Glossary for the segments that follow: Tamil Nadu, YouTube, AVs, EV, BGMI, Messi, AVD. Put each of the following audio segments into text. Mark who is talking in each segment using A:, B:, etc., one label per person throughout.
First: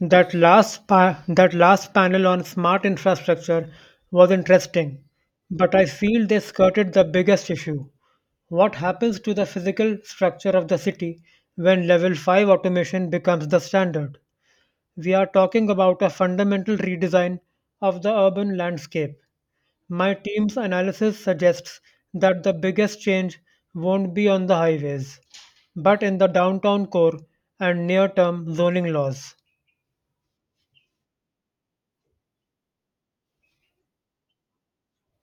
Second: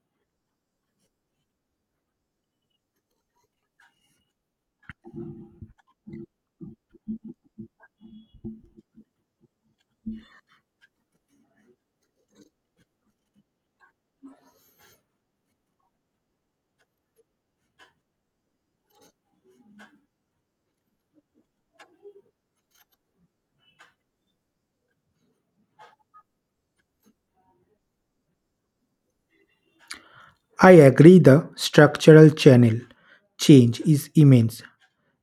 A: That last panel on smart infrastructure was interesting, but I feel they skirted the biggest issue. What happens to the physical structure of the city when level 5 automation becomes the standard? We are talking about a fundamental redesign of the urban landscape. My team's analysis suggests that the biggest change won't be on the highways, but in the downtown core and near term zoning laws.
B: I agree the structural channel change is immense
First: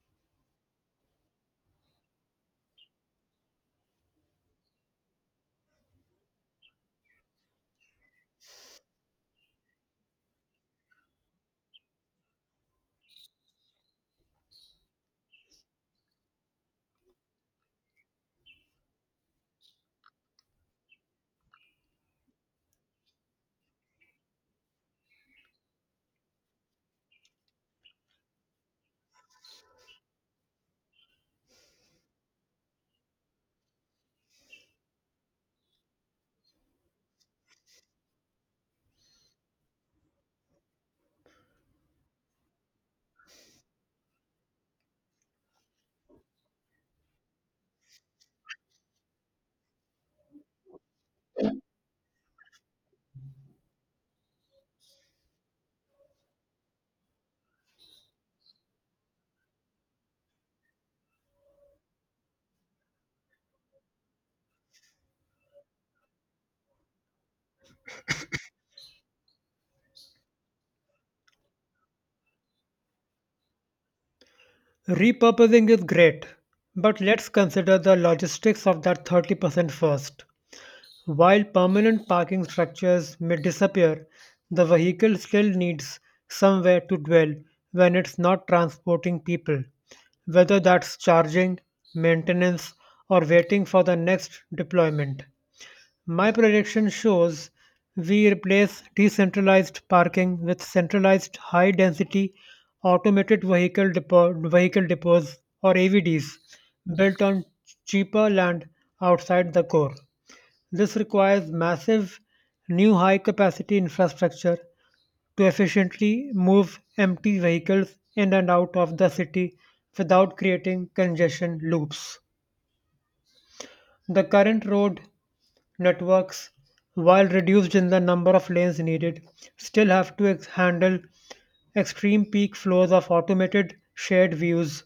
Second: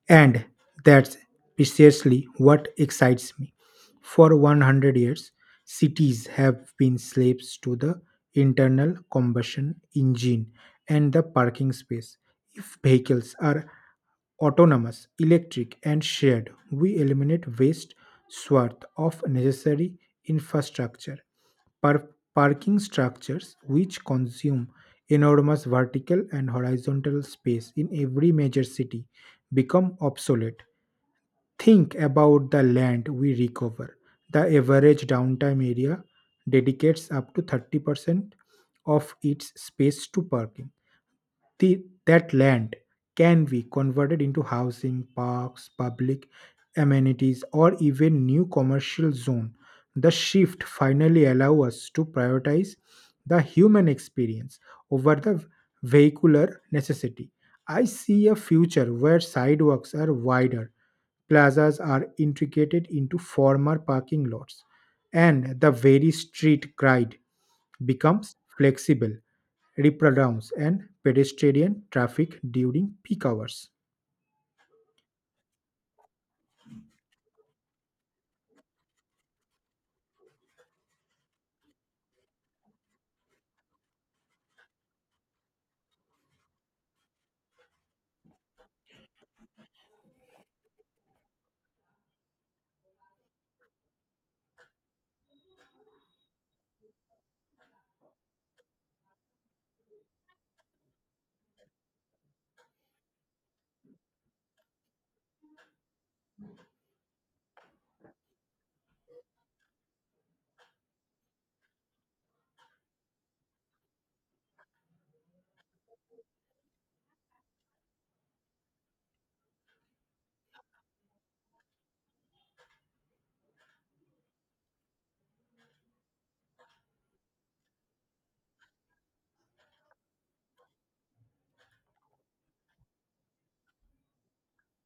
B: and that's precisely what excites me. For 100 years cities have been slaves to the internal combustion engine and the parking space. If vehicles are autonomous, electric, and shared, we eliminate waste swath of necessary infrastructure. Par- Parking structures, which consume enormous vertical and horizontal space in every major city, become obsolete. Think about the land we recover. The average downtime area dedicates up to 30% of its space to parking that land can be converted into housing, parks, public amenities, or even new commercial zone. The shift finally allows us to prioritize the human experience over the vehicular necessity. I see a future where sidewalks are wider, plazas are integrated into former parking lots, and the very street grid becomes flexible reprudence and pedestrian traffic during peak hours.
A: Repurposing is great, but let's consider the logistics of that 30% first. While permanent parking structures may disappear, the vehicle still needs somewhere to dwell when it's not transporting people, whether that's charging, maintenance, or waiting for the next deployment. My projection shows we replace decentralized parking with centralized high density automated vehicle, depot, vehicle depots or AVDs built on cheaper land outside the core. This requires massive new high capacity infrastructure to efficiently move empty vehicles in and out of the city without creating congestion loops. The current road networks, while reduced in the number of lanes needed, still have to handle extreme peak flows of automated shared views.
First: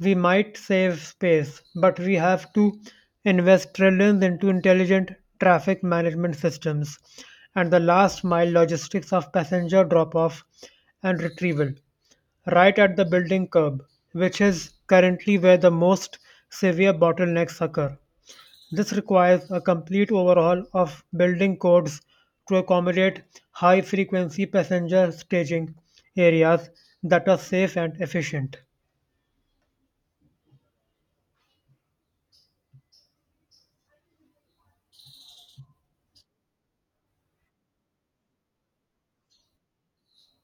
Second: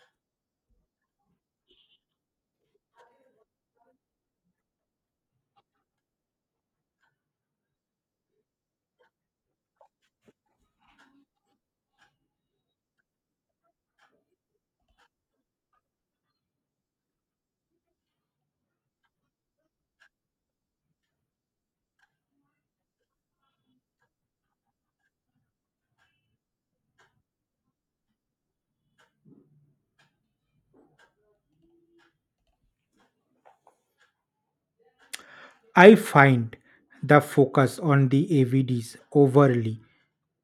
A: We might save space, but we have to invest trillions into intelligent traffic management systems and the last mile logistics of passenger drop off and retrieval right at the building curb, which is currently where the most severe bottlenecks occur. This requires a complete overhaul of building codes to accommodate high frequency passenger staging areas that are safe and efficient.
B: I find the focus on the AVDs overly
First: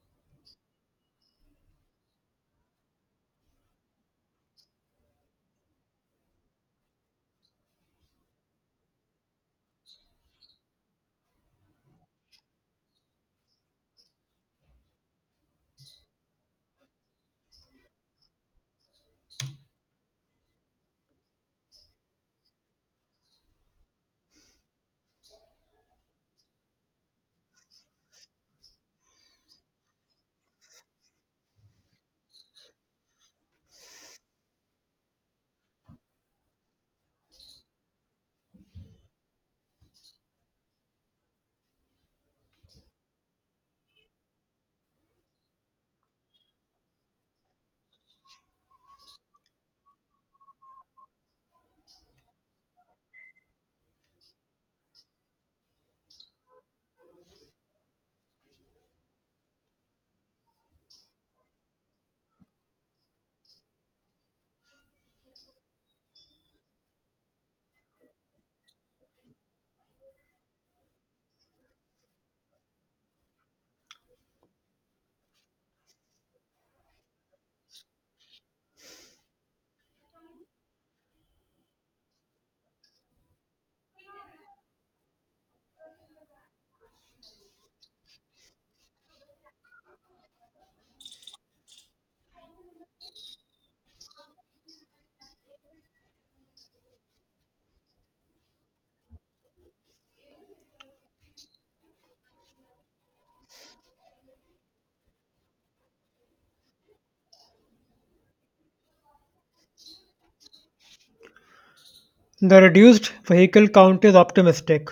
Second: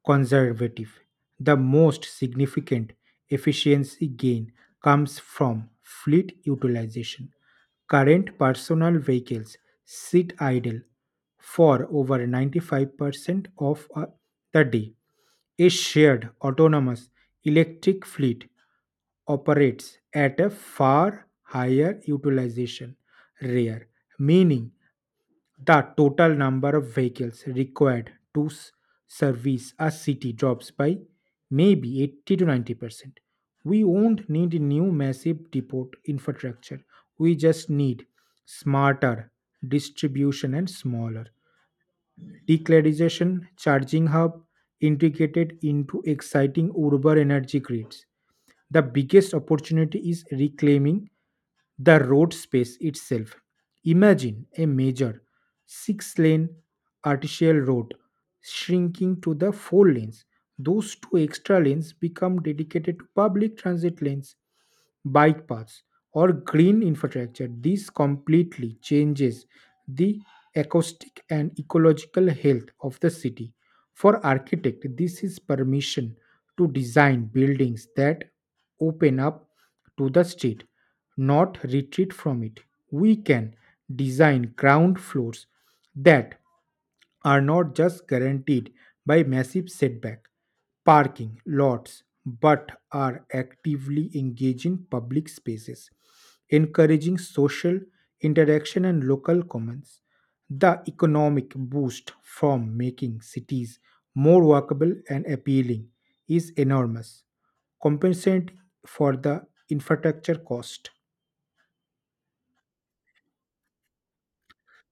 B: conservative. The most significant efficiency gain comes from fleet utilization. Current personal vehicles sit idle for over 95% of the day. A shared autonomous electric fleet operates at a far higher utilization rate, meaning the total number of vehicles required to service a city drops by maybe 80 to 90%. We won't need new massive depot infrastructure. We just need smarter distribution and smaller declaration charging hub integrated into exciting urban energy grids. The biggest opportunity is reclaiming the road space itself. Imagine a major six-lane arterial road shrinking to the four lanes. Those two extra lanes become dedicated to public transit lanes, bike paths, or green infrastructure. This completely changes the acoustic and ecological health of the city. For architect, this is permission to design buildings that open up to the street, not retreat from it. We can design ground floors that are not just guaranteed by massive setback parking lots but are actively engaging public spaces encouraging social interaction and local commons. The economic boost from making cities more walkable and appealing is enormous, compensating for the infrastructure cost.
A: The reduced vehicle count is optimistic,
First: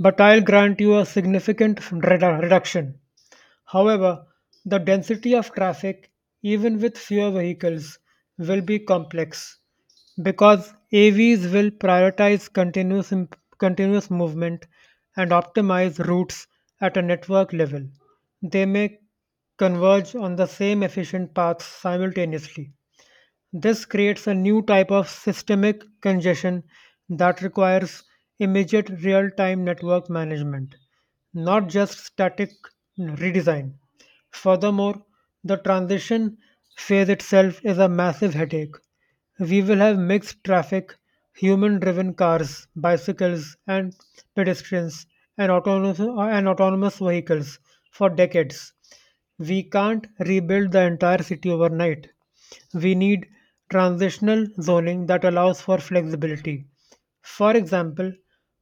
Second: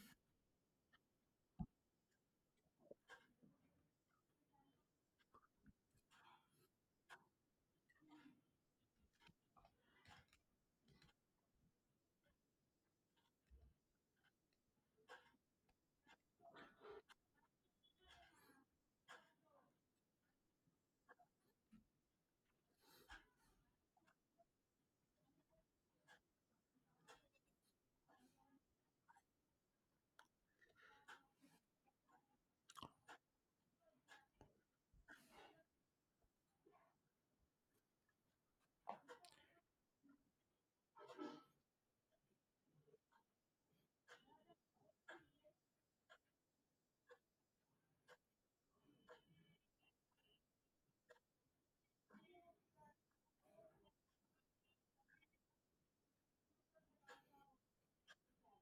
A: but I'll grant you a significant reduction. However, the density of traffic, even with fewer vehicles, will be complex because AVs will prioritize continuous movement and optimize routes at a network level. They may converge on the same efficient paths simultaneously. This creates a new type of systemic congestion that requires immediate real time network management, not just static redesign. Furthermore, the transition phase itself is a massive headache. We will have mixed traffic, human driven cars, bicycles, and pedestrians, and autonomous vehicles for decades. We can't rebuild the entire city overnight. We need transitional zoning that allows for flexibility. For example,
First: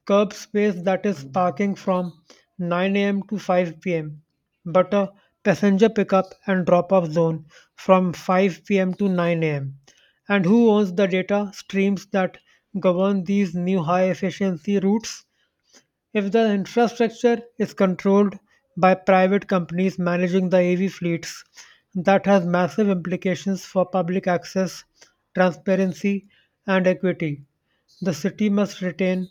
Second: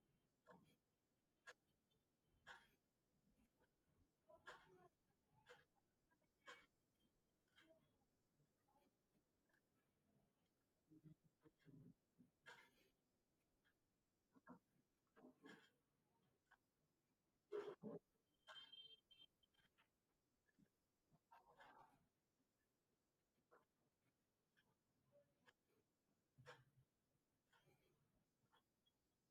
A: curb space that is parking from 9 a.m. to 5 p.m., but a passenger pickup and drop off zone from 5 p.m. to 9 a.m. And who owns the data streams that govern these new high efficiency routes? If the infrastructure is controlled by private companies managing the AV fleets, that has massive implications for public access, transparency, and equity. The city must retain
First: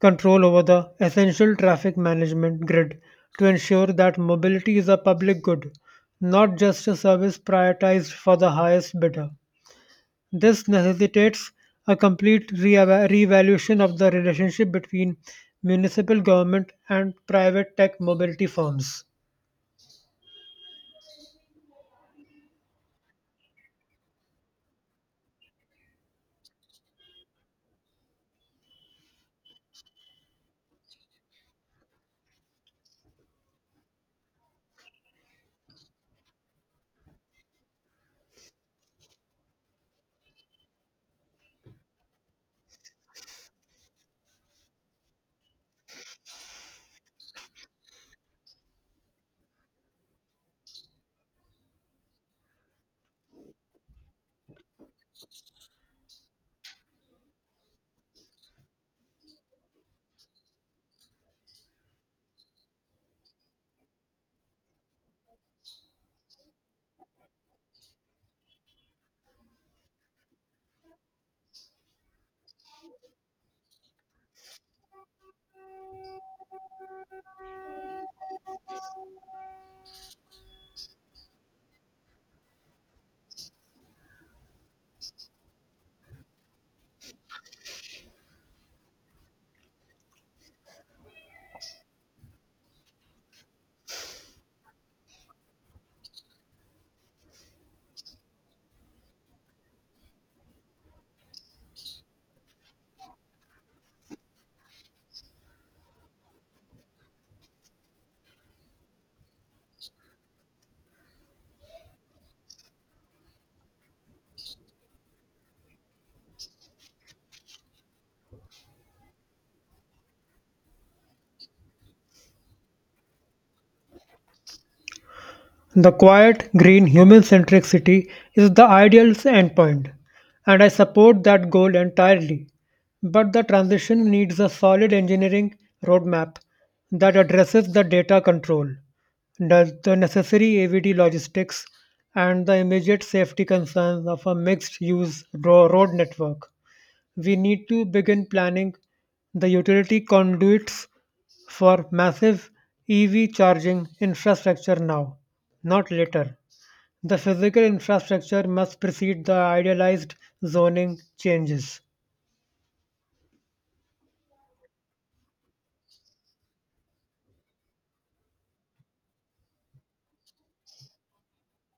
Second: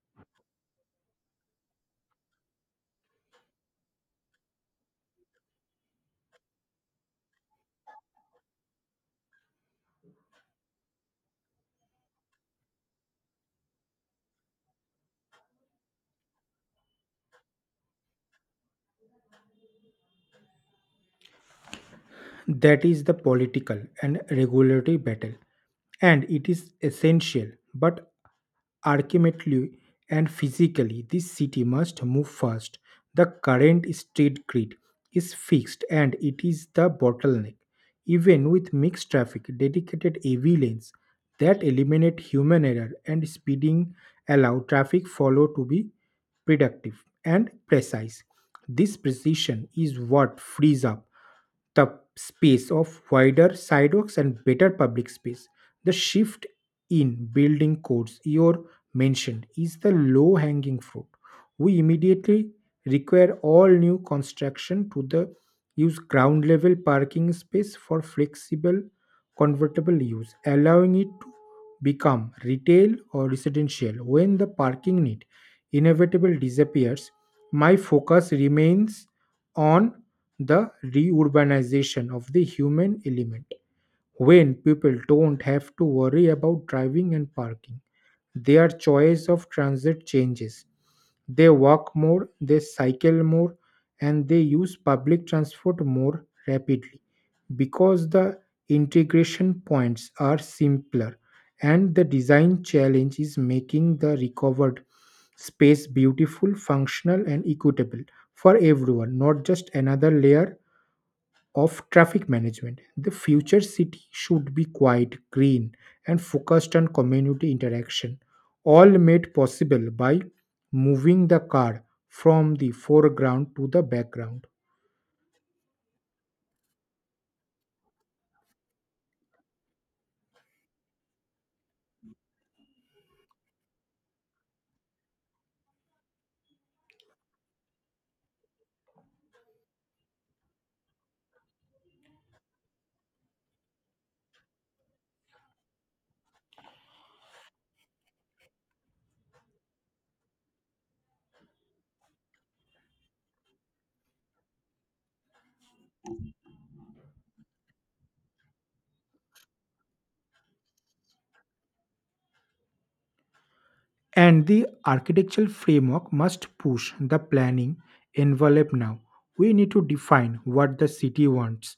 A: control over the essential traffic management grid to ensure that mobility is a public good, not just a service prioritized for the highest bidder. This necessitates a complete reevaluation of the relationship between municipal government and private tech mobility firms.
B: That is the political and regulatory battle and it is essential, but ultimately and physically, this city must move fast. The current street grid is fixed and it is the bottleneck. Even with mixed traffic, dedicated AV lanes that eliminate human error and speeding allow traffic flow to be productive and precise. This precision is what frees up the space of wider sidewalks and better public space. The shift in building codes you mentioned is the low hanging fruit. We immediately require all new construction to the use ground level parking space for flexible convertible use, allowing it to become retail or residential when the parking need inevitably disappears. My focus remains on the reurbanization of the human element when people don't have to worry about driving and parking. Their choice of transit changes. They walk more, they cycle more, and they use public transport more rapidly because the integration points are simpler and the design challenge is making the recovered space beautiful, functional, and equitable for everyone, not just another layer of traffic management. The future city should be quiet, green, and focused on community interaction, all made possible by moving the car from the foreground to the background.
A: The quiet, green, human centric city is the ideal endpoint, and I support that goal entirely. But the transition needs a solid engineering roadmap that addresses the data control, the necessary AVD logistics, and the immediate safety concerns of a mixed use road network. We need to begin planning the utility conduits for massive EV charging infrastructure now, not later. The physical infrastructure must precede the idealized zoning changes.
B: And the architectural framework must push the planning envelope now. We need to define what the city wants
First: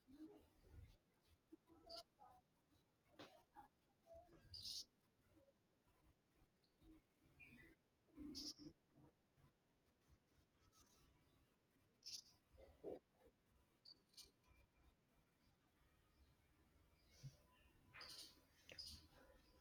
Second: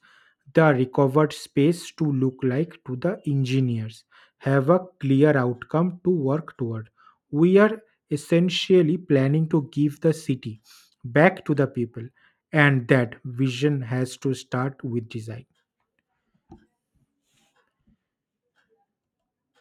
B: the recovered space to look like to the engineers. Have a clear outcome to work toward. We are essentially planning to give the city back to the people, and that vision has to start with design.